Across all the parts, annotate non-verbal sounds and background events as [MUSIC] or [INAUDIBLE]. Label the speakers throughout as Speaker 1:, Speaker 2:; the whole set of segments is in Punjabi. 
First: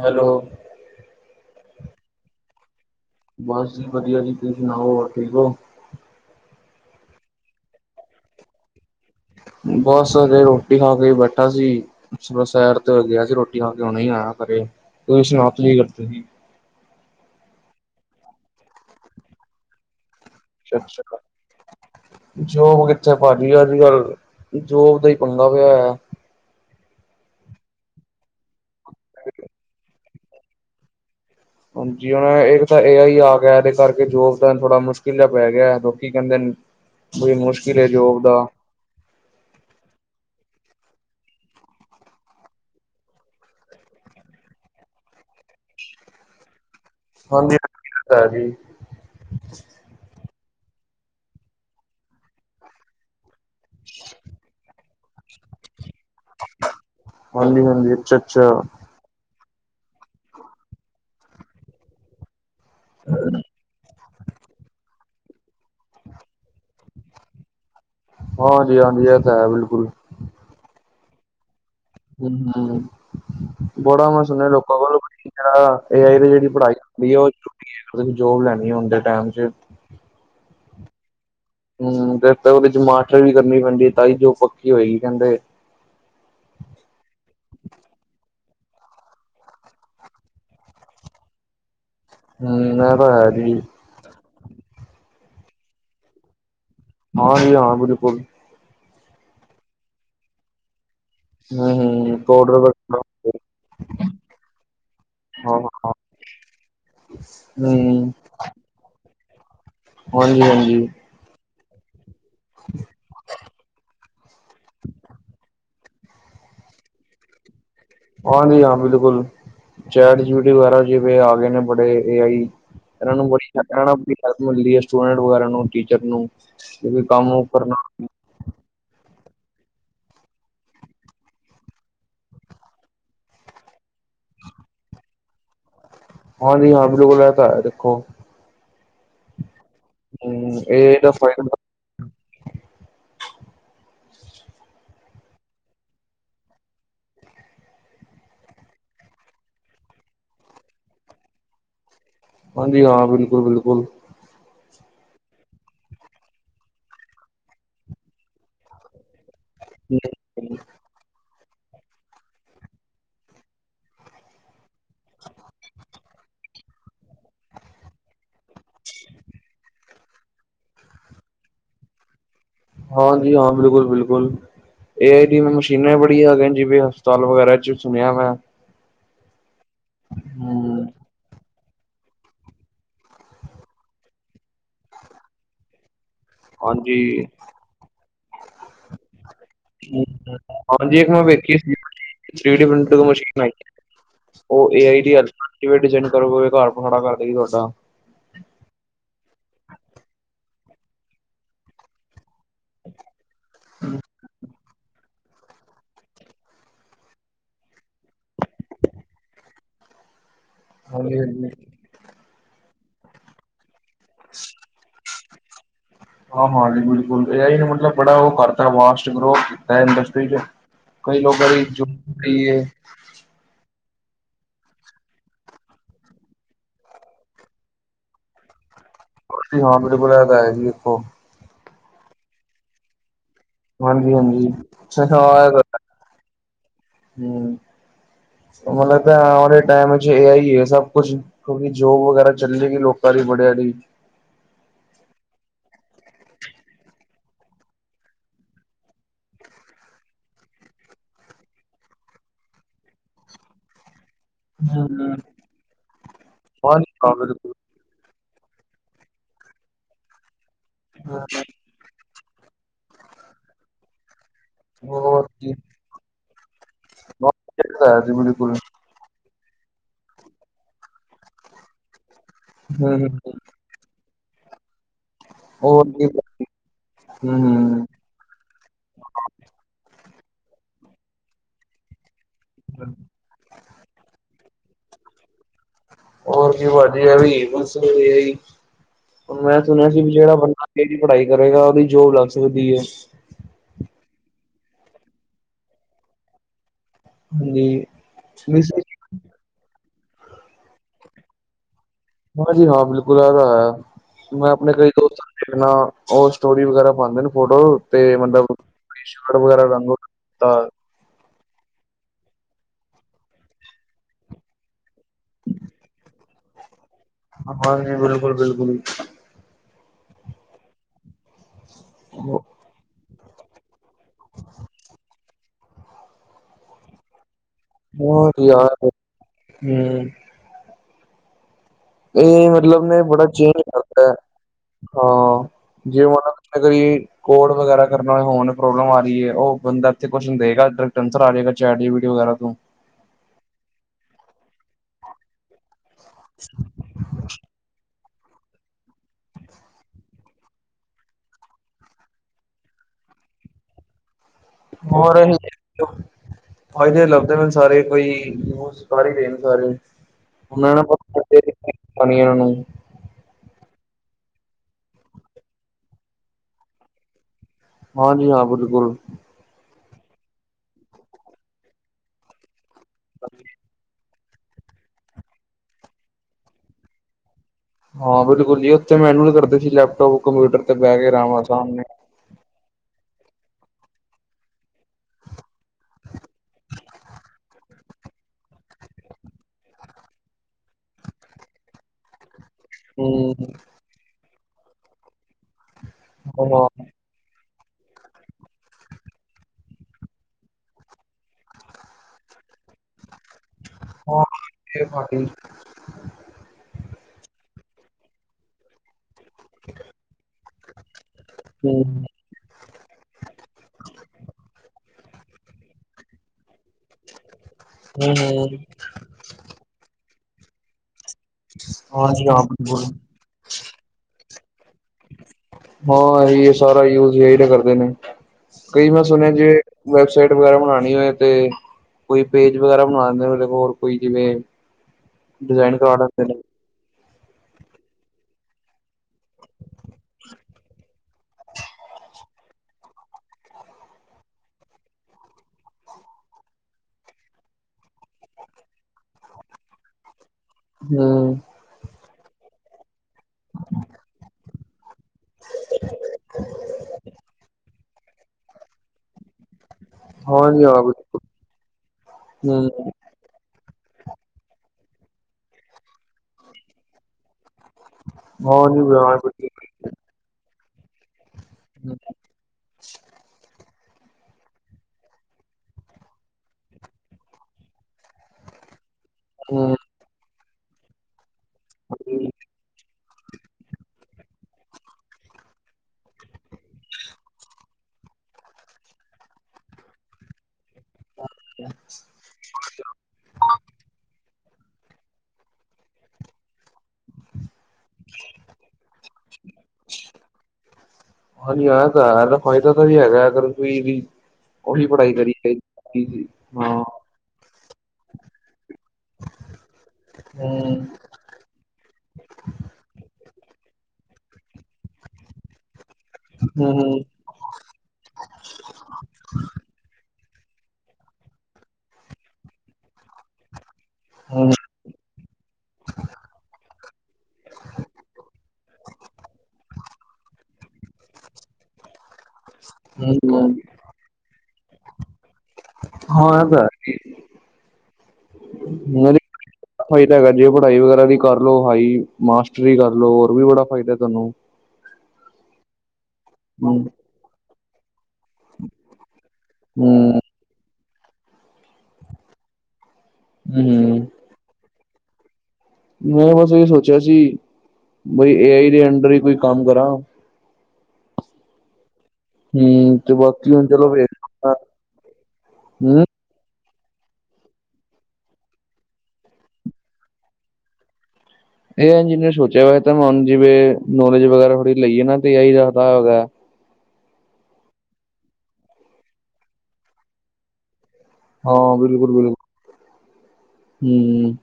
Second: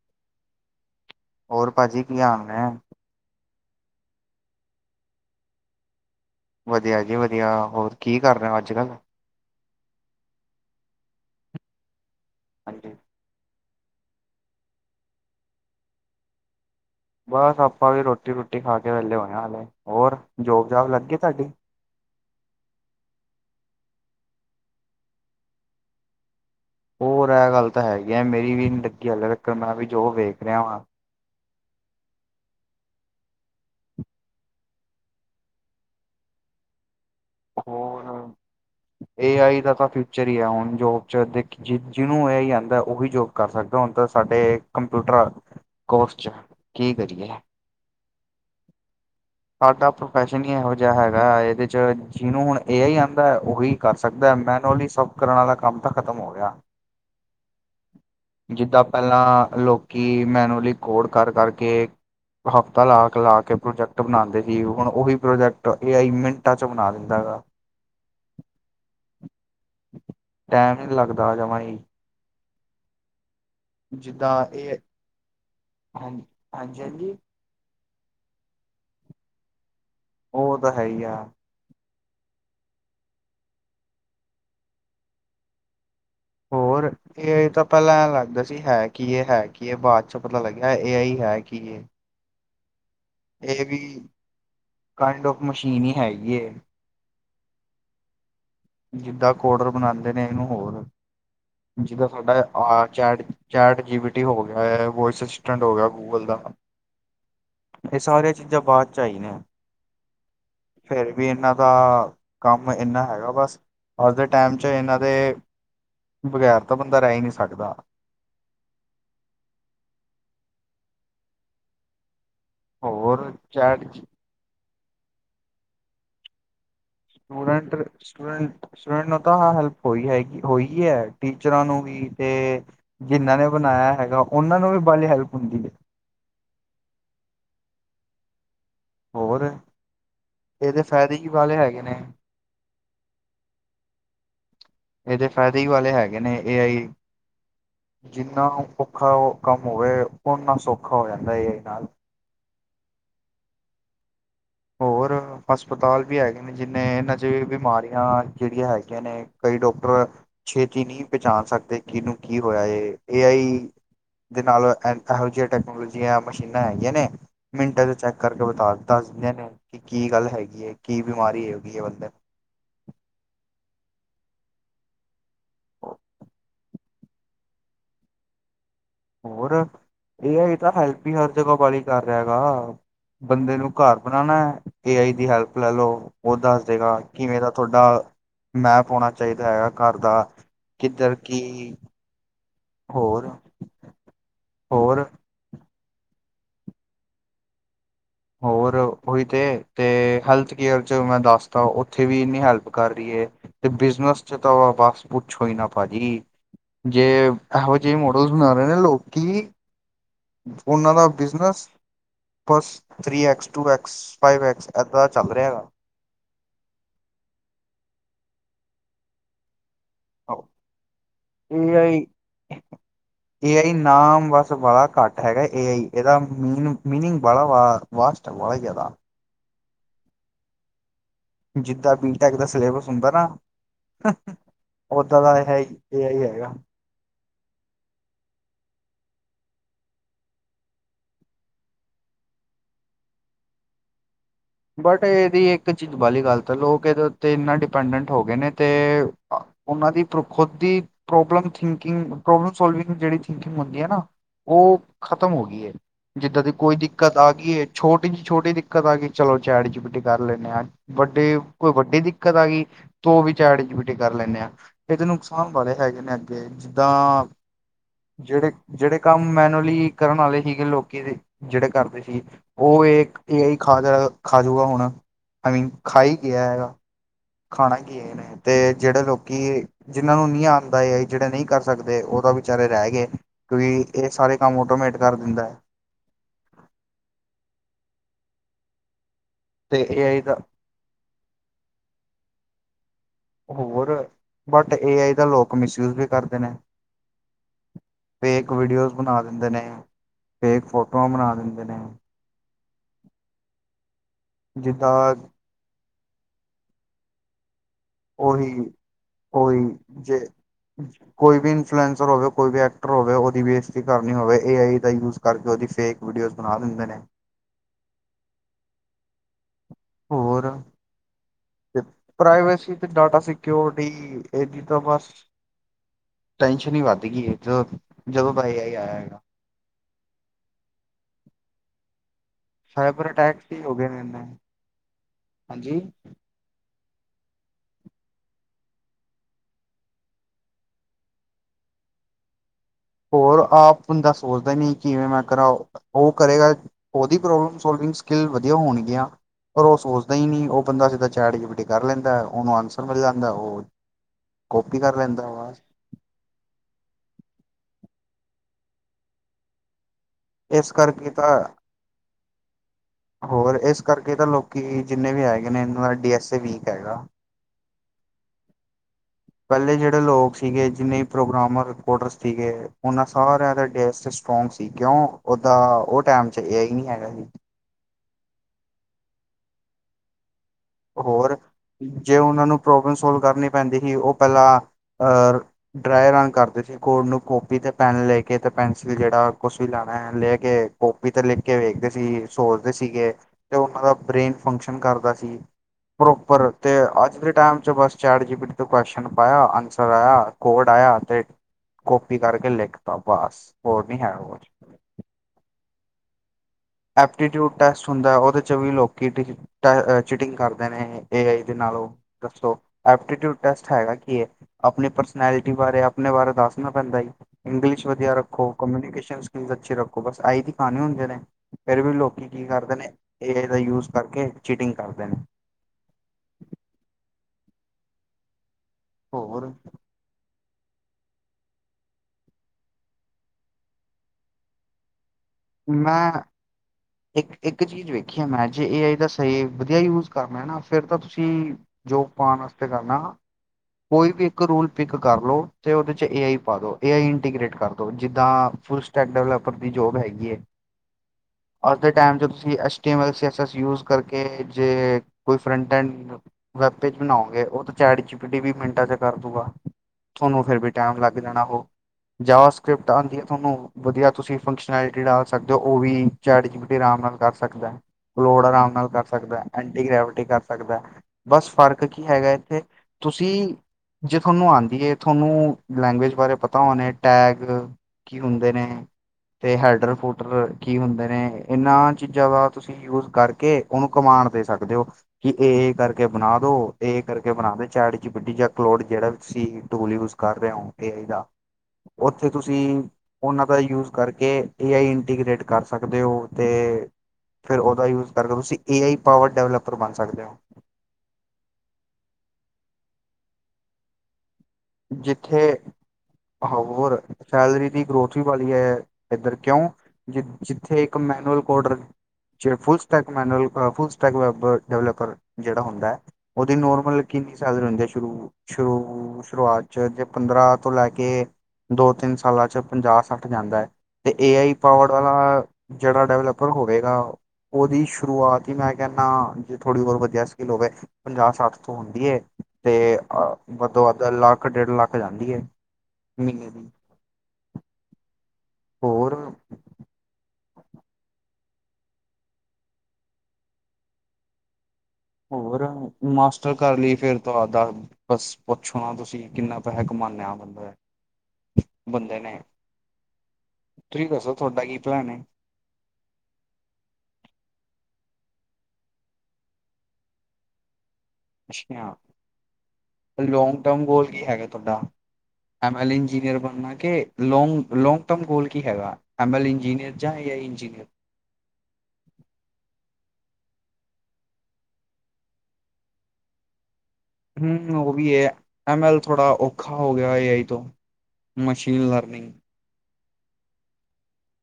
Speaker 1: ਹੈਲੋ।
Speaker 2: ਹੋਰ ਭਾਅ ਜੀ ਕੀ ਹਾਲ਼ ਨੇ।
Speaker 1: ਬਸ ਜੀ ਵਧੀਆ ਜੀ ਤੁਸੀਂ ਸੁਣਾਓ ਹੋਰ ਠੀਕ ਹੋ।
Speaker 2: ਵਧੀਆ ਜੀ ਵਧੀਆ ਹੋਰ ਕੀ ਕਰ ਰਿਹੇ ਹੋ ਅੱਜ ਕੱਲ੍ਹ।
Speaker 1: ਬਸ ਹਜੇ ਰੋਟੀ ਖਾ ਕੇ ਬੈਠਾ ਸੀ ਸੈਰ ਤੇ
Speaker 2: ਹਾਂਜੀ।
Speaker 1: ਗਿਆ ਸੀ ਰੋਟੀ ਰੋਟੀ ਖਾ ਕੇ ਹੁਣੀ ਆਇਆ ਘਰੇ ਤੁਸੀਂ ਸਣਾਉ ਤੁਸੀ ਕੀ ਕਰਦੇ ਸੀ।
Speaker 2: ਬਸ ਆਪਾਂ ਵੀ ਰੋਟੀ-ਰੂਟੀ ਖਾ ਕੇ ਵਿਹਲੇ ਹੋਏ ਆ ਹਾਲੇ ਹੋਰ ਜੋਬ ਜਾਬ ਲੱਗ ਗਈ ਤੁਹਾਡੀ
Speaker 1: ਜੋਬ ਕਿੱਥੇ ਭਾਜੀ ਅੱਜ-ਕੱਲ ਜੋਬ ਦਾ ਹੀ ਪੰਗਾ ਪਿਆ ਹੋਇਆ।
Speaker 2: ਹੋਰ ਐ ਗੱਲ ਤਾਂ ਹੈਗੀ ਆ। ਮੇਰੀ ਵੀ ਲੱਗੀ ਹਲੇ ਤੱਕ ਮੈਂ ਵੀ ਜੋਬ ਵੇਖ ਰਿਹਾ ਵਾਂ।
Speaker 1: ਹਾਂਜੀ ਹੁਣ ਇੱਕ ਤਾਂ ਏ ਆਈ ਆ ਗਿਆ। ਇਹਦੇ ਕਰਕੇ ਜੋਬ ਤਾਂ ਥੋੜਾ ਮੁਸ਼ਕਿਲ ਜਾ ਪੈ ਗਿਆ। ਲੋਕੀ ਕਹਿੰਦੇ
Speaker 2: [INAUDIBLE]
Speaker 1: ਬਈ ਮੁਸ਼ਕਿਲ ਏ
Speaker 2: ਹੋਰ
Speaker 1: ਜੋਬ ਦਾ
Speaker 2: ਏ ਆਈ ਦਾ ਤਾਂ ਫਿਊਚਰ ਹੀ ਆ ਹੁਣ ਜੋਬ ਚ ਦੇਖ ਜਿ ਜਿਹਨੂੰ ਇਹਹੀ ਆਂਦਾ। ਉਹੀ ਜੋਬ ਕਰ ਸਕਦਾ ਹੁਣ ਤਾਂ ਸਾਡੇ ਕੰਪਿਊਟਰ ਕੋਰਸ ਚ ਕੀ ਕਰੀਏ?
Speaker 1: ਹਾਂਜੀ [UNINTELLIGIBLE] ਹੈ ਜੀ
Speaker 2: ਸਾਡਾ ਪ੍ਰੋਫੈਸ਼ਨ ਹੀ ਇਹੋ ਜਿਹਾ ਹੈਗਾ। ਇਹਦੇ ਚ ਜਿਹਨੂੰ ਹੁਣ ਏ ਆਈ ਆਂਦਾ ਉਹੀ ਕਰ ਸਕਦਾ ਮੈਨੂੰਅਲੀ ਸਭ ਕਰਨ ਆਲਾ ਕੰਮ ਤਾਂ ਖ਼ਤਮ ਹੋਗਿਆ।
Speaker 1: ਹਾਂਜੀ-ਹਾਂਜੀ ਅੱਛਾ ਅੱਛਾ
Speaker 2: ਜਿੱਦਾਂ ਪਹਿਲਾਂ ਲੋਕੀ ਮੈਨੂੰਅਲੀ ਕੋੋਡ ਕਰ-ਕਰ ਕੇ ਹਫ਼ਤਾ ਲੌਕ ਲਾ ਕੇ ਪ੍ਰੋਜੈਕਟ ਬਣਾਉਂਦੇ ਸੀ ਹੁਣ ਉਹੀ ਪ੍ਰੋਜੈਕਟ ਏ ਆਈ ਮਿੰਟਾਂ ਚੋਂ ਬਣਾ ਦਿੰਦਾ ਗਾ।
Speaker 1: ਹਾਂਜੀ-ਹਾਂਜੀ ਐ ਤਾਂ ਹੈ ਬਿਲਕੁਲ
Speaker 2: ਟਾਈਮ ਨੀ ਲੱਗਦਾ ਜਮਾਂ ਜੀ
Speaker 1: [UNINTELLIGIBLE] ਬੜਾ ਮੈਂ
Speaker 2: ਜਿੱਦਾਂ
Speaker 1: ਸੁਣਿਆ
Speaker 2: ਇਹ
Speaker 1: ਲੋਕਾਂ ਕੋਲ ਬਈ ਜਿਹੜਾ ਏ ਆਈ
Speaker 2: ਹਾਂਜੀ
Speaker 1: ਜਿਹੜੀ ਪੜ੍ਹਾਈ
Speaker 2: ਹਾਂਜੀ
Speaker 1: ਹੁੰਦੀ
Speaker 2: ਹਾਂਜੀ
Speaker 1: ਆ। ਉਹ ਜੋਬ ਲੈਣੀ ਹੁਣ ਦੇ ਟਾਈਮ 'ਚ'
Speaker 2: ਉਹ ਤਾਂ ਹੈ ਹੀ ਆ।
Speaker 1: ਹਮ ਤੇ ਉਹਦੇ ਚ ਮਾਸਟਰ ਵੀ ਕਰਨੀ ਪੈਂਦੀ ਏ। ਤਾਈ ਜੋਬ ਪੱਕੀ ਹੋਏਗੀ ਕਹਿੰਦੇ।
Speaker 2: ਹੋਰ। ਏ ਤਾਂ ਪਹਿਲਾਂ ਐ ਲੱਗਦਾ ਸੀ। ਹੈ ਕੀ- ਐ ਹੈ ਕੀ ਇਹ ਬਾਅਦ ਚ ਪਤਾ ਲੱਗਿਆ ਏ ਆਈ ਹੈ ਕੀ ਏ।
Speaker 1: ਹਮ ਇਹ ਤਾਂ ਹੈ। ਜੀ
Speaker 2: ਇਹ ਵੀ ਕਾਇਡ ਔਫ ਮਸ਼ੀਨ ਹੀ ਹੈਗੀ ਏ।
Speaker 1: ਹਾਂਜੀ ਹਾਂ ਬਿਲਕੁਲ
Speaker 2: ਜਿੱਦਾਂ ਕੋਡਰ ਬਣਾਂਦੇ ਨੇ। ਇਹਨੂੰ ਹੋਰ
Speaker 1: [INAUDIBLE]
Speaker 2: ਜਿੱਦਾਂ
Speaker 1: ਕੋਡਰ
Speaker 2: ਸਾਡਾ
Speaker 1: ਵਗੈਰਾ
Speaker 2: ਚੈਟ ਜੀ ਬੀ ਟੀ ਗਿਆ। ਵੋਇਸ
Speaker 1: ਹਾਂ
Speaker 2: ਅਸਿਸਟੈਂਟ ਹੋ ਗਿਆ
Speaker 1: ਹਾਂ
Speaker 2: ਗੂਗਲ ਦਾ [INAUDIBLE] ਇਹ
Speaker 1: ਹਮ।
Speaker 2: ਸਾਰੀਆਂ ਚੀਜ਼ਾਂ ਬਾਅਦ ਚ ਆਈ ਨੇ
Speaker 1: ਹਾਂਜੀ-ਹਾਂਜੀ।
Speaker 2: ਫਿਰ ਵੀ ਇਹਨਾਂ ਦਾ ਕੰਮ ਇੰਨਾ ਹੈਗਾ। ਬਸ ਅੱਜ ਦੇ ਟਾਈਮ 'ਚ' ਇਹਨਾਂ ਦੇ ਬਗੈਰ ਤਾਂ ਬੰਦਾ ਰਹਿ ਹੀ ਨਹੀਂ ਸਕਦਾ।
Speaker 1: ਹਾਂਜੀ ਹਾਂ ਬਿਲਕੁਲ ਚੈਟ ਜੀ ਬੀ ਵਗੈਰਾ ਜਿਵੇ ਆ ਗਏ ਨੇ ਬੜੇ ਏ ਆਈ ਇਹਨਾ ਨੂੰ
Speaker 2: ਹੋਰ
Speaker 1: [UNINTELLIGIBLE]
Speaker 2: ਚੈਟ
Speaker 1: ਹੈਲਪ ਮਿਲਦੀ ਏ ਸਟੂਡੈਂਟ ਵਗੈਰਾ ਨੂੰ ਟੀਚਰ ਨੂੰ ਇਹ ਵੀ ਕੰਮ
Speaker 2: ਸਟੂਡੈਂਟ
Speaker 1: ਕਰਨਾ
Speaker 2: ਸਟੂਡੈਂਟ ਸਟੂਡੈਂਟ ਨੂੰ ਤਾਂ ਹੈਲਪ ਹੋਈ ਹੈਗੀ ਹੋਈ ਐ। ਟੀਚਰਾਂ ਨੂੰ ਵੀ ਤੇ ਜਿੰਨਾਂ ਨੇ ਬਣਾਇਆ ਹੈਗਾ। ਉਹਨਾਂ ਨੂੰ ਵੀ ਵਾਲੀ ਹੈਲਪ ਹੁੰਦੀ ਏ।
Speaker 1: ਹਾਂਜੀ ਹਾਂ ਬਿਲਕੁਲ ਐ ਤਾਂ ਹੈ ਦੇਖੋ।
Speaker 2: ਹੋਰ,
Speaker 1: ਹੂੰ
Speaker 2: ਇਹਦੇ
Speaker 1: ਇਹ ਦਾ
Speaker 2: ਫਾਇਦੇ ਹੀ ਵਾਲੇ
Speaker 1: ਫਾਇਦਾ
Speaker 2: ਹੈਗੇ ਨੇ। ਇਹਦੇ ਫਾਇਦੇ ਹੀ ਵਾਲੇ ਹੈਗੇ ਨੇ ਏ ਆਈ ਜਿੰਨਾ ਔਖਾ ਉਹ ਕੰਮ ਹੋਵੇ। ਉਨਾ ਸੌਖਾ ਹੋ ਜਾਂਦਾ ਏ ਆਈ ਨਾਲ
Speaker 1: ਹਾਂਜੀ ਹਾਂ ਬਿਲਕੁਲ-ਬਿਲਕੁਲ।
Speaker 2: ਹੋਰ ਹਸਪਤਾਲ ਵੀ ਹੈਗੇ ਨੇ‌। ਜਿੰਨੇ ਇਹਨਾਂ 'ਚ ਬਿਮਾਰੀਆਂ ਜਿਹੜੀਆਂ ਹੈਗੀਆ ਨੇ। ਕਈ ਡਾਕਟਰ ਛੇਤੀ ਨਹੀਂ ਪਹਿਚਾਣ ਸਕਦੇ, ਕਿਨੂੰ ਕੀ ਹੋਇਆ ਹੈ। ਏ ਆਈ ਦੇ ਨਾਲ ਇ ਇਹੋ ਜਿਹੀਆਂ ਟੈਕਨੋਲੋਜੀਆਂ ਮਸ਼ੀਨਾਂ ਹੈਗੀਆਂ ਨੇ। ਮਿੰਟਾਂ 'ਚ ਚੈੱਕ ਕਰਕੇ ਬਤਾ ਦੱਸ ਦਿੰਦੇ ਨੇ, ਕਿ ਕੀ ਗੱਲ ਹੈਗੀ ਹੈ ਕੀ ਬਿਮਾਰੀ ਹੈਗੀ ਹੈ ਬੰਦੇ ਨੂੰ।
Speaker 1: ਹਾਂ ਜੀ ਹਾਂ, ਬਿਲਕੁਲ-ਬਿਲਕੁਲ। [UNINTELLIGIBLE]
Speaker 2: ਨੂੰ
Speaker 1: ਮਸ਼ੀਨਾਂ ਬੜੀਆਂ ਆ ਗਈਆ ਨੇ, ਜਿਵੇਂ ਹਸਪਤਾਲ ਵਗੈਰਾ 'ਚ ਸੁਣਿਆ ਮੈਂ।
Speaker 2: ਹੋਰ, ਇਹ ਹੈਗੀ ਤਾਂ
Speaker 1: ਹੂੰ
Speaker 2: ਹੈਲਪ ਵੀ ਹਰ ਜਗ੍ਹਾ ਵਾਲੀ ਕਰ ਰਿਹਾ ਹੈਗਾ। ਬੰਦੇ ਨੂੰ ਘਰ ਬਣਾਂਣਾ ਏ ਆਈ ਦੀ ਹੈਲਪ ਲੈ ਲੋ। ਉਹ ਦੱਸ ਦੇਗਾ,
Speaker 1: ਹਾਂਜੀ
Speaker 2: ਕਿਵੇਂ ਦਾ ਥੋਡਾ ਮੈਪ ਹੋਣਾ ਚਾਹੀਦਾ ਹੈਗਾ ਘਰ ਦਾ।
Speaker 1: ਹਾਂਜੀ, ਇੱਕ
Speaker 2: ਕਿੱਧਰ
Speaker 1: ਮੈਂ ਵੇਖੀ
Speaker 2: ਕੀ
Speaker 1: ਸੀ। [UNINTELLIGIBLE] ਕਿਵੇ ਡਿਜਾਇਨ ਕਰੋਗੇ,
Speaker 2: ਹੋਰ ਹੋਰ
Speaker 1: ਉਹ ਘਰ ਪੜਾ [UNINTELLIGIBLE] ਤੁਹਾਡਾ
Speaker 2: ਹੋਰ ਉਹੀ ਤੇ, ਤੇ ਹੈਲਥ ਕੇਅਰ 'ਚ ਮੈਂ ਦੱਸਤਾ। ਉੱਥੇ ਵੀ ਹੈਲਪ ਕਰ ਰਹੀ ਹੈ ਤੇ ਬਿਜਨਸ 'ਚ ਤਾਂ ਉਹ ਬਸ ਪੁੱਛੋ ਹੀ ਨਾ ਭਾਜੀ, ਜੇ ਇਹੋ ਜਿਹੇ ਮੋਡਲ ਬਣਾ ਰਹੇ ਨੇ ਲੋਕੀ ਉਹਨਾਂ ਦਾ
Speaker 1: ਹਾਂਜੀ-ਹਾਂਜੀ
Speaker 2: ਬਿਜਨਸ ਬਸ three X two X, five X ਏਦਾਂ ਚੱਲ ਰਿਹਾ ਹੈਗਾ।
Speaker 1: ਹਾਂ-ਹਾਂ ਜੀ ਬਿਲਕੁਲ, ਏ ਆਈ ਨੇ ਮਤਲਬ ਬੜਾ ਉਹ ਕਰਤਾ ਫਾਸਟ ਗਰੋ ਕੀਤਾ। ਇੰ
Speaker 2: ਏ ਆਈ
Speaker 1: [UNINTELLIGIBLE]
Speaker 2: ਏ ਆਈ ਨਾਮ ਬਸ ਵਾਲਾ ਘੱਟ ਹੈਗਾ ਏ ਆਈ। ਇਹਦਾ ਮੀਨ ਮੀਨਿੰਗ ਬਾਲਾ ਵ ਵਾਸਟ [UNINTELLIGIBLE]
Speaker 1: [UNINTELLIGIBLE]
Speaker 2: ਜਿੱਦਾਂ ਬੀ-ਟੈਕ ਦਾ ਸਿਲੇਬਸ ਹੁੰਦਾ ਨਾ।
Speaker 1: ਹਾਂਜੀ-ਹਾਂਜੀ
Speaker 2: ਓਦਾਂ ਦਾ ਇਹ ਏ ਆਈ ਹੈਗਾ
Speaker 1: [UNINTELLIGIBLE] ਹਮ ਮਤਲਵ ਤੇ ਆਉਣ ਵਾਲੇ ਟਾਈਮ 'ਚ ਏ ਆਈ ਏ ਸਭ ਕੁਛ। ਕਿਉਂਕਿ ਜੋਬ ਵਗੈਰਾ ਚੱਲੇਗੀ ਲੋਕਾਂ ਦੀ ਬੜਿਆਂ ਦੀ।
Speaker 2: ਬਟ ਇਹਦੀ ਇੱਕ ਚੀਜ਼ ਵਾਲੀ ਗੱਲਤ ਐ। ਲੋਕ ਇਹਦੇ ਉੱਤੇ ਇੰਨਾ ਡਿਪੈਂਡੈਂਟ ਹੋ ਗਏ ਨੇ। ਤੇ ਉਹਨਾਂ ਦੀ ਖੁਦ ਦੀ ਪ੍ਰੋਬਲਿਮ ਥਿੰਕਕਿੰਗ ਪ੍ਰੋਬ ਸੋਲਵਿੰਗ ਜਿਹੜੀ ਥਿੰਕਕਿੰਗ ਹੁੰਦੀ ਐ ਨਾ। ਉਹ ਖਤਮ ਹੋ ਗਈ ਐ। ਜਿੱਦਾਂ ਦੀ ਕੋਈ
Speaker 1: ਹੋਰ ਕੀ
Speaker 2: ਦਿੱਕਤ ਆ
Speaker 1: ਬਿਲਕੁਲ
Speaker 2: ਗਈ ਐ, ਛੋਟੀ ਜਿਹੀ ਛੋਟੀ ਦਿੱਕਤ ਆ ਗਈ। ਚਲੋ ਚੈਟ ਜੀ ਬੀ ਟੀ ਕਰ ਲੈਣੇ ਹਾਂ। ਵੱਡੇ ਕੋਈ ਵੱਡੀ ਦਿੱਕਤ ਆ ਗਈ ਤੋ ਉਹ ਵੀ ਚੈਟ ਜੀ ਪੀ ਟੀ ਕਰ ਲੈਂਣੇ ਆਂ। ਇਹਦੇ
Speaker 1: ਹੋਰ
Speaker 2: ਨੁਕਸਾਨ
Speaker 1: ਕੀ
Speaker 2: ਵਾਲੇ ਹੈਗੇ ਨੇ ਅੱਗੇ। ਜਿੱਦਾਂ
Speaker 1: ਹੂੰ
Speaker 2: ਜਿਹੜੇ ਜਿਹੜੇ ਕੰਮ ਮੈਨੂਅਲੀ ਕਰਨ ਵਾਲੇ ਸੀਗੇ ਲੋਕੀ ਦੇ ਜਿਹੜੇ ਕਰਦੇ ਸੀਗੇ। ਉਹ ਏਕ ਏ ਆਈ ਖਾ ਜਾ ਖਾਜੂਗਾ ਹੁਣ ਆਈਮੀਨ ਖਾ ਹੀ ਗਿਆ ਹੈਗਾ।
Speaker 1: ਹਮ
Speaker 2: ਖਾਣਾ ਕੀ ਇਹਨੇ ਤੇ ਜਿਹੜੇ ਲੋਕੀ ਜਿਹਨਾਂ ਨੂੰ ਨਹੀਂ ਆਂਦਾ ਏ ਆਈ। ਜਿਹੜੇ ਨਹੀਂ ਕਰ ਸਕਦੇ। ਉਹਦਾ ਵੀ ਵਿਚਾਰੇ ਰਹਿ ਗਏ। ਕਿਉਕਿ ਇਹ ਸਾਰੇ ਕੰਮ ਆਟੋਮੇਟਿਕ ਕਰ ਦਿੰਦਾ ਐ।
Speaker 1: ਹੋਰ ਕੀ ਵਧੀਆ ਵੀ। ਬਸ ਏ ਆਈ ਹੁਣ ਮੈਂ
Speaker 2: ਤੇ
Speaker 1: ਸੁਣਿਆ
Speaker 2: ਏ
Speaker 1: ਸੀ ਵੀ
Speaker 2: ਆਈ
Speaker 1: ਜਿਹੜਾ
Speaker 2: ਦਾ
Speaker 1: ਬੰਦਾ ਇਹਦੀ ਪੜ੍ਹਾਈ ਕਰੇਗਾ। ਉਹਦੀ ਜੋਬ ਲੱਗ ਸਕਦੀ ਐ।
Speaker 2: ਹੋਰ ਬਟ ਏ ਆਈ ਦਾ ਲੋਕ ਮਿਸਯੂਜ ਵੀ ਕਰਦੇ ਨੇ।
Speaker 1: ਹਾਂਜੀ
Speaker 2: ਫੇਕ ਵੀਡੀਓਜ਼ ਬਣਾ ਦਿੰਦੇ ਨੇ। ਫੇਕ ਫੋਟੋਆਂ ਬਣਾ ਦਿੰਦੇ ਨੇ।
Speaker 1: ਹਾਂਜੀ ਹਾਂ ਬਿਲਕੁਲ ਇਹ ਤੇ ਐ। ਮੈਂ ਆਪਣੇ ਕਈ
Speaker 2: ਜਿੱਦਾਂ
Speaker 1: ਦੋਸਤ ਇਕ ਨਾ ਉਹ ਸਟੋਰੀ ਵਗੈਰਾ ਪਾਂਦੇ ਨੇ। ਫੋਟੋ ਤੇ ਮਤਲਬ
Speaker 2: ਉਹੀ ਉਹੀ ਜੇ
Speaker 1: [UNINTELLIGIBLE]
Speaker 2: ਕੋਈ ਵੀ ਇਨਫਲਐਸਰ ਹੋਵੇ, ਕੋਈ ਵੀ ਐਕਟਰ ਹੋਵੇ, ਉਹਦੀ ਬੇਜਤੀ ਕਰਨੀ ਹੋਵੇ। ਏ ਆਈ ਦਾ ਯੂਜ ਕਰਕੇ ਉਹਦੀ ਫੇਕ ਵੀਡੀਓਜ਼ ਬਣਾ ਦਿੰਦੇ ਨੇ।
Speaker 1: ਹਾਂਜੀ, ਬਿਲਕੁਲ-ਬਿਲਕੁਲ ਜੀ।
Speaker 2: ਹੋਰ, ਪ੍ਰਾਈਵੇਸੀ ਤੇ ਡਾਟਾ ਅਸੀ ਸਕਿਓਰਟੀ ਇਹਦੀ ਤਾਂ ਬਸ ਟੈਨਸ਼ਨ ਹੀ ਵੱਧ ਗਈ ਐ। ਜਦੋ
Speaker 1: ਬਹੁਤ
Speaker 2: ਦਾ ਏ ਆਈ
Speaker 1: ਯਾਰ
Speaker 2: ਆਇਆ ਗਾ।
Speaker 1: ਹਮ ਇਹ ਮਤਲਬ ਨੇ
Speaker 2: ਸਾਈਬਰ
Speaker 1: ਬੜਾ
Speaker 2: ਅਟੈਕਸ
Speaker 1: ਚੇਂਜ
Speaker 2: ਹੀ ਹੋ ਗਏ ਨੇ
Speaker 1: ਕਰਦਾ
Speaker 2: ਇਨੇ
Speaker 1: ਆ।
Speaker 2: ਹਾਂਜੀ
Speaker 1: ਜੇ ਮਤਲਬ ਅਗਲੀ ਕਾਲ ਵਗੈਰਾ ਕਰਨਾ ਹੋਵੇ ਫੋਨ ਮੇਂ ਪ੍ਰੋਬਲਮ ਆ ਰਹੀ ਐ। ਉਹ ਬੰਦਾ ਇੱਥੇ ਕੁਛ ਨੀ ਦੇਗਾ [UNINTELLIGIBLE] ਜਾਵੇਗਾ। ਚੈਟ ਜੀ ਪੀ ਟੀ ਵਗੈਰਾ ਤੋ।
Speaker 2: ਹੋਰ ਆਪ ਬੰਦਾ ਸੋਚਦਾ ਨੀ ਵੀ ਕਿਵੇਂ ਮੈਂ ਕਰਾ ਓ। ਉਹ ਕਰੇਗਾ ਉਹਦੀ ਪ੍ਰੋਬਲਮ ਸੋਲਵਿੰਗ ਸਕਿੱਲ ਵਧੀਆ ਹੋਣਗੀਆਂ। ਪਰ ਉਹ ਸੋਚਦਾ ਹੀ ਨੀ ਉਹ ਬੰਦਾ ਸਿੱਧਾ ਚੈਟ ਜੀ ਪੀ ਟੀ ਕਰ ਲੈਂਦਾ। ਉਹਨੂੰ ਆਂਸਰ ਮਿਲ ਜਾਂਦਾ। ਉਹ ਕਾਪੀ ਕਰ
Speaker 1: ਮੋਹਰੇ
Speaker 2: ਲੈਂਦਾ ਵਾ
Speaker 1: ਸੀ ਉੱਥੇ। ਫਾਇਦੇ ਲੱਭਦੇ ਨੇ ਸਾਰੇ ਬਈ ਮੈਨੂੰ ਸਾਰੇ ਕੋਈ ਕਰ ਹੀ ਰਹੇ।
Speaker 2: ਇਸ
Speaker 1: ਉਹਨਾਂ
Speaker 2: ਕਰਕੇ ਤਾਂ
Speaker 1: ਪਾਣੀ ਉਹਨਾਂ ਨੂੰ [UNINTELLIGIBLE]
Speaker 2: ਹੋਰ ਇਸ ਕਰਕੇ ਤਾਂ ਲੋਕ ਜਿੰਨੇ ਵੀ ਹੈਗੇ ਨੇ ਇਹਨਾਂ ਦਾ ਡੀ ਐੱਸ ਏ ਵੀਕ ਹੈਗਾ।
Speaker 1: ਬਸ ਵਧੀਆ ਬਿਲਕੁਲ।
Speaker 2: ਪਹਿਲੇ ਜਿਹੜੇ ਲੋਕ ਸੀਗੇ ਜਿੰਨੇ ਪ੍ਰੋਗਰਾਮਰ, ਰਿਪੋਰਟਰ ਸੀਗੇ। ਉਹਨਾਂ ਸਾਰਿਆਂ ਦਾ ਡੇਸਟ ਸਟਰੋਂਗ ਸੀ ਕਿਉਂ ਓਦਾਂ ਉਹ ਟਾਈਮ ਚ ਏ ਆਈ ਨਹੀਂ ਹੈਗਾ ਸੀ।
Speaker 1: ਹਾਂ, ਬਿਲਕੁਲ ਜੀ ਉੱਥੇ ਮੈਨੂਅਲ ਕਰਦੇ ਸੀ ਲੈਪਟੋਪ, ਕੰਪਿਊਟਰ। ਤੇ ਬਹਿ ਕੇ ਆਰਾਮ
Speaker 2: ਹੋਰ,
Speaker 1: ਨਾਲ ਸਾਹਮਣੇ
Speaker 2: ਜੇ ਉਹਨਾਂ ਨੂੰ ਪ੍ਰੋਬਲਮ ਸੋਲਵ ਕਰਨੀ ਪੈਂਦੀ ਸੀ ਉਹ ਪਹਿਲਾਂ ਅਹ ਡਰਾਇੰਗ ਕਰਦੇ ਸੀ ਕੋਡ ਨੂੰ ਕਾਪੀ ਤੇ ਪੈਨ ਲੈ ਕੇ ਅਤੇ ਪੈਨਸਿਲ ਜਿਹੜਾ ਕੁਛ ਵੀ ਲੈਣਾ ਹੈ ਲੈ ਕੇ ਕਾਪੀ ਤੇ ਲਿਖ ਕੇ ਵੇਖਦੇ ਸੀ, ਸੋਚਦੇ ਸੀਗੇ
Speaker 1: ਹੂੰ
Speaker 2: ਫੇਰ ਉਹਨਾਂ ਦਾ ਬ੍ਰੇਨ ਫੰਕਸ਼ਨ ਕਰਦਾ ਸੀ।
Speaker 1: ਹਾਂ
Speaker 2: ਪ੍ਰੋਪਰ
Speaker 1: ਹੂੰ
Speaker 2: ਤੇ [UNINTELLIGIBLE] ਅੱਜ ਦੇ ਟਾਇਮ ਚ ਬਸ ਚੈਟ ਜੀ ਪੀਟੀ ਤੇ ਕੁਐਸ਼ਚਨ ਪਾਇਆ ਆਂਸਰ ਆਇਆ, ਕੋਡ ਆਇਆ ਤੇ ਕੌਪੀ ਕਰਕੇ ਲਿਖਤਾ ਬਸ, ਹੋਰ ਨੀ ਹੈਗਾ ਕੁਛ
Speaker 1: [UNINTELLIGIBLE]
Speaker 2: ਐਪਟੀਟਿਊਡ ਟੈਸਟ ਹੁੰਦਾ ਉਹਦੇ 'ਚ ਵੀ ਲੋਕੀ ਡਿਜੀਟਲ ਚੀਟਿੰਗ ਕਰਦੇ ਨੇ ਏ ਆਈ ਦੇ ਨਾਲ ਓਹ ਦੱਸੋ ਐਪਟੀਟਿਊਡ ਟੈਸਟ ਹੈਗਾ ਕੀ ਹੈ। ਆਪਣੀ ਪਰਸਨੈਲਿਟੀ ਬਾਰੇ ਆਪਣੇ ਬਾਰੇ ਦੱਸਣਾ ਪੈਂਦਾ ਜੀ। ਇੰਗਲਿਸ਼ ਵਧੀਆ ਰੱਖੋ, ਕਮਿਊਨੀਕੇਸ਼ਨ ਸਕਿਲ ਅੱਛੇ ਰੱਖੋ ਬਸ ਆਈ ਦਿਖਾਉਣੇ ਹੁੰਦੇ ਨੇ। ਫਿਰ ਵੀ ਲੋਕੀ
Speaker 1: ਹਾਂਜੀ ਹਾਂ
Speaker 2: ਕੀ ਕਰਦੇ
Speaker 1: ਬਿਲਕੁਲ
Speaker 2: ਨੇ, ਏ ਆਈ ਦਾ ਯੂਜ ਕਰਕੇ ਚੀਟਿੰਗ ਕਰਦੇ ਨੇ।
Speaker 1: ਹਾਂ ਇਹ ਸਾਰਾ ਯੂਜ ਇਹੀ ਤਾ ਕਰਦੇ ਨੇ, ਕਈ ਵਾਰ ਸੁਣਿਆ ਜੇ
Speaker 2: ਹੋਰ
Speaker 1: ਵੈਬਸਾਈਟ ਵਗੈਰਾ ਬਣਾਉਣੀ ਹੋਏ ਤੇ ਕੋਈ ਪੇਜ ਵਗੈਰਾ ਬਣਾ ਦਿੰਦੇ ਹੋਰ ਕੋਈ ਜਿਵੇਂ, ਡਿਜ਼ਾਇਨ ਕਰਵਾ
Speaker 2: ਮੈਂ
Speaker 1: ਦੇਂਦੇ ਨੇ।
Speaker 2: ਇੱਕ -ਇੱਕ ਚੀਜ਼ ਵੇਖੀਏ ਮੈਂ ਜੇ ਏ ਆਈ ਦਾ ਵਧੀਆ ਯੂਜ ਕਰਨਾ ਨਾ ਫਿਰ ਤਾਂ ਤੁਸੀਂ ਯੋਗ ਪਾਉਣ ਵਾਸਤੇ ਕਰਨਾ ਨਾ ਕੋਈ ਵੀ ਇੱਕ ਰੂਲ ਪਿਕ ਕਰ ਲੋ ਤੇ ਉਹਦੇ ਚ ਏ ਆਈ ਪਾ ਦੋ, ਏ ਆਈ ਇੰਟੀਗ੍ਰੇਟ ਕਰ ਦੋ ਜਿੱਦਾਂ ਸੈਟ ਡਿਵਲਪਰ ਦੀ ਜੋਬ ਹੈਗੀ ਏ।
Speaker 1: ਹਮ।
Speaker 2: ਅੱਜ ਦੇ ਟਾਇਮ 'ਚ ਤੁਸੀਂ H T M C S -S use ਕਰਕੇ ਜੇ ਕੋਈ ਫਰੰਟ ਐਂਡ ਵੈਬ ਪੇਜ ਬਣਾਓਗੇ ਉਹ ਤਾਂ ਚੈਟ ਜਿਪਟੀ ਵੀ ਮਿੰਟਾਂ ਚ ਕਰ ਦੂਗਾ। ਤੁਹਾਨੂੰ ਫਿਰ
Speaker 1: ਹਾਂਜੀ
Speaker 2: ਵੀ
Speaker 1: ਹਾਂ ਹੂੰ
Speaker 2: ਟਾਈਮ ਲੱਗ ਜਾਣਾ ਉਹ, ਜਾਵਾ ਸਕ੍ਰਿਪਟ ਆਉਂਦੀ ਹੈ ਤੁਹਾਨੂੰ ਵਧੀਆ ਤੁਸੀਂ ਫੰਕਸ਼ਨਲਿਟੀ ਨਾਲ ਸਕਦੇ ਹੋ ਉਹ ਵੀ ਚੈਟ ਜਿਪੀਟੀ ਆਰਾਮ ਨਾਲ ਕਰ ਸਕਦਾ ਹੈ। ਲੋੋੜ ਆਰਾਮ ਨਾਲ
Speaker 1: ਹਾਂਜੀ
Speaker 2: ਕਰ ਸਕਦਾ
Speaker 1: ਹਾਂ
Speaker 2: ਐਂਟੀ ਗ੍ਰੈਵਿਟੀ ਕਰ ਸਕਦਾ ਹੈ। ਬਸ ਫ਼ਰਕ ਕੀ ਹੈਗਾ ਇੱਥੇ ਤੁਸੀਂ, ਜੇ ਤੁਹਾਨੂੰ ਆਉਂਦੀ ਹੈ ਤੁਹਾਨੂੰ ਲੈਂਗੁਏਜ ਬਾਰੇ ਪਤਾ ਹੋਣੇ ਟੈਗ ਕੀ ਹੁੰਦੇ ਨੇ ਅਤੇ ਹੈਡਰ -ਫੂਡਰ ਕੀ ਹੁੰਦੇ ਨੇ ਇਹਨਾਂ ਚੀਜ਼ਾਂ ਦਾ, ਤੁਸੀਂ ਯੂਜ ਕਰਕੇ ਉਹਨੂੰ ਕਮਾਂਡ ਦੇ ਸਕਦੇ ਹੋ ਕਿ ਇਹ ਕਰਕੇ ਬਣਾ ਦੋ ਇਹ ਕਰਕੇ ਬਣਾ ਦੋ ਚ ਪੱਟੀ ਚੈਟ ਜਿਪੀਟੀ ਜਾਂ ਕਲੋਢ ਜਿਹੜਾ ਵੀ ਤੁਸੀਂ ਟੂਲ ਯੂਜ ਕਰ ਰਹੇਂ ਹੋ ਏ ਆਈ ਦਾ।
Speaker 1: ਅੱਛਾ।
Speaker 2: ਇੱਥੇ ਤੁਸੀਂ, ਉਹਨਾਂ ਦਾ ਯੂਜ ਕਰਕੇ ਏ ਆਈ ਇੰਟੀਗ੍ਰੇਟ ਕਰ ਸਕਦੇ ਹੋ ਤੇ ਫਿਰ ਉਹਦਾ ਯੂਜ ਕਰਕੇ ਤੁਸੀਂ ਏ ਆਈ ਪਾਵਰ ਡਿਵਲਪਰ ਬਣ ਸਕਦੇ ਹੋ।
Speaker 1: ਹਾਂਜੀ ਆਏ ਤਾਂ ਹੈਗਾ ਇਹਦਾ ਫਾਇਦਾ ਤਾਂ ਵੀ ਹੈਗਾ ਕਰ ਕੋਈ ਵੀ ਉਹੀ ਪੜ੍ਹਾਈ
Speaker 2: ਜਿੱਥੇ
Speaker 1: ਕਰੀ ਬ [INAUDIBLE] ਹਾਂ
Speaker 2: ਹੋਰ ਸੈਲਰੀ ਦੀ ਗਰੋਥ ਵੀ ਵਾਲੀ ਹੈ। ਇੱਧਰ ਕਿਉਂ ਜਿ
Speaker 1: ਹੂੰ
Speaker 2: ਜਿੱਥੇ ਇੱਕ manual coder full stack manual full stack double developer ਜਿਹੜਾ ਹੁੰਦਾ ਹੈ। ਉਹਦੇ
Speaker 1: ਹੂੰ
Speaker 2: ਨੋਰਮਲ
Speaker 1: ਹੂੰ
Speaker 2: ਕਿੰਨੀ ਸੈਲਰੁ ਹੁੰਦੀ ਸ਼ੁਰੂ-ਸ਼ੁਰੂ ਸ਼ੁਰੂਆਤ'ਚ ਜੇ ਪੰਦਰਾਂ ਤੋਂ ਲੈ ਕੇ ਦੋ ਤਿੰਨ ਸਾਲਾਂ ਚ ਪੰਜਾਹ ਸੱਠ ਜਾਂਦਾ ਹੈ। ਤੇ ਏ
Speaker 1: ਹੂੰ
Speaker 2: ਆਈ ਪਾਵਰ ਵਾਲਾ ਜਿਹੜਾ ਡਿਵਲਪਰ ਹੋਵੇਗਾ। ਉਹਦੀ ਸ਼ੁਰੂਆਤ ਹੀ ਮੈਂ ਕਹਿੰਨਾਂ ਜੇ ਥੋੜ੍ਹੀ ਬਹੁਤ ਵਧੀਆ ਸਕਿੱਲ ਹੋਵੇ। ਪੰਜਾਹ ਸੱਠ ਤੋਂ ਹੁੰਦੀ ਤੇ ਅ ਵੱਧੋ ਵੱਧ ਲੱਖ ਡੇਢ ਲੱਖ ਜਾਂਦੀ ਏ।
Speaker 1: [UNINTELLIGIBLE]
Speaker 2: ਹੋਰ
Speaker 1: ਜੇ ਕਢਾਈ ਵਗੈਰਾ ਵੀ ਕਰਲੋ, ਹਾਈ ਮਾਸਟਰੀ ਕਰ ਲਓ, ਹੋਰ ਵੀ ਬੜਾ ਫਾਇਦਾ ਤੁਹਾਨੂੰ
Speaker 2: ਹੋਰ ਮਾਸਟਰ ਕਰ
Speaker 1: ਹੂੰ
Speaker 2: ਲਈ ਫਿਰ ਤੋਂ ਆਦ ਬਸ ਪੁੱਛੋ ਨਾਂ ਤੁਸੀਂ ਕਿੰਨਾਂ ਪੈਸਾ
Speaker 1: ਹੂੰ
Speaker 2: ਕਮਾਨੇ ਏ ਆ ਬੰਦੇ ਬੰਦੇ ਨੇਂ, ਤੁਸੀਂ
Speaker 1: ਹੂੰ
Speaker 2: ਦੱਸੋ ਤੁਹਾਡਾ ਕੀ ਪਲੈਨ ਹੈ?
Speaker 1: ਮੈਂ ਬਸ ਇਹ ਸੋਚਿਆ ਸੀ, ਬਈ ਏ ਆਈ ਦੇ ਅੰਡਰ ਹੀ ਕੋਈ ਕੰਮ ਕਰਾਂ।
Speaker 2: ਅੱਛਾ।
Speaker 1: ਹੂੰ ਤੇ ਬਾਕੀ
Speaker 2: ਲੋਂਗ
Speaker 1: ਹੁਣ
Speaker 2: ਟਰਮ
Speaker 1: ਚਲੋ
Speaker 2: ਗੋਲ
Speaker 1: ਵੇਖ
Speaker 2: ਕੀ ਹੈਗਾ ਤੁਹਾਡਾ, ਐਮ ਐੱਲ
Speaker 1: ਹੂੰ
Speaker 2: ਇੰਜੀਨੀਅਰ ਬਣਨਾ ਕੇ। ਲੌਗ-ਲੌਂਗ ਟਰਮ ਗੋਲ ਕੀ ਹੈਗਾ, ਐਮ ਐੱਲ ਇੰਜੀਨੀਅਰ ਜਾਂ ਏ ਆਈ ਇੰਜੀਨੀਅਰ।
Speaker 1: ਏ ਆਈ ਇੰਨੀਅਰ ਸੋਚਿਆ ਵੈਸੇ ਤਾਂ ਮ ਜਿਵੇਂ, ਨੋਲੇਜ ਵਗੈਰਾ ਥੋੜੀ ਲਈਏ ਨਾ ਤੇ ਇਹੀ ਰੱਖਦਾ ਹੈ।
Speaker 2: ਹੂੰ, ਹੂੰ ਉਹ ਵੀ ਹੈ ਐਮ ਐਲ ਥੋੜਾ ਔਖਾ ਗਿਆ ਏ ਆਈ ਤੋਂ
Speaker 1: ਹਾਂ
Speaker 2: ਮਸ਼ੀਨ
Speaker 1: ਬਿਲਕੁਲ
Speaker 2: ਲਰਨਿੰਗ।
Speaker 1: ਬਿਲਕੁਲ ਹੂੰ।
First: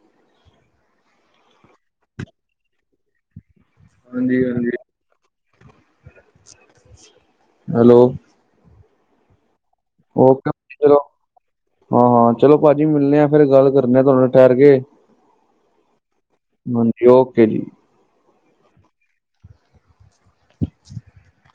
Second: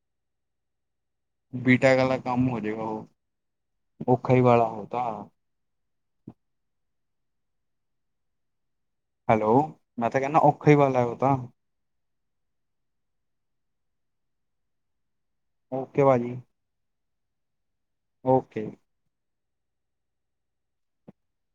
Speaker 2: ਬੀ ਟੈਕ ਵਾਲਾ ਕੰਮ ਹੋ ਜੇਗਾ ਉਹ, ਔਖਾ ਹੀ
Speaker 1: ਹਾਂਜੀ
Speaker 2: ਵਾਲਾ
Speaker 1: ਹਾਂਜੀ
Speaker 2: ਉਹ ਤਾਂ।
Speaker 1: ਹੈਲੋ।
Speaker 2: ਹੈਲੋ, ਮੈਂ ਤਾਂ ਕਹਿੰਨਾਂ
Speaker 1: ਓਕੇ
Speaker 2: ਔਖਾ ਹੀ
Speaker 1: ਚਲੋ
Speaker 2: ਬਾਲਾ ਉਹ ਤਾਂ।
Speaker 1: ਹਾਂ-ਹਾਂ ਚਲੋ ਭਾਜੀ ਮਿਲਣੇ ਹਾਂ ਫਿਰ ਗੱਲ ਕਰਨੇ ਹਾਂ ਤੁਹਾਡੇ ਨਾਲ ਠਹਿਰ ਕੇ।
Speaker 2: ਓਕੇ ਭਾਅਜੀ।
Speaker 1: ਹਾਂਜੀ ਓਕੇ ਜੀ।
Speaker 2: ਓਕੇ।
Speaker 1: [INAUDIBLE]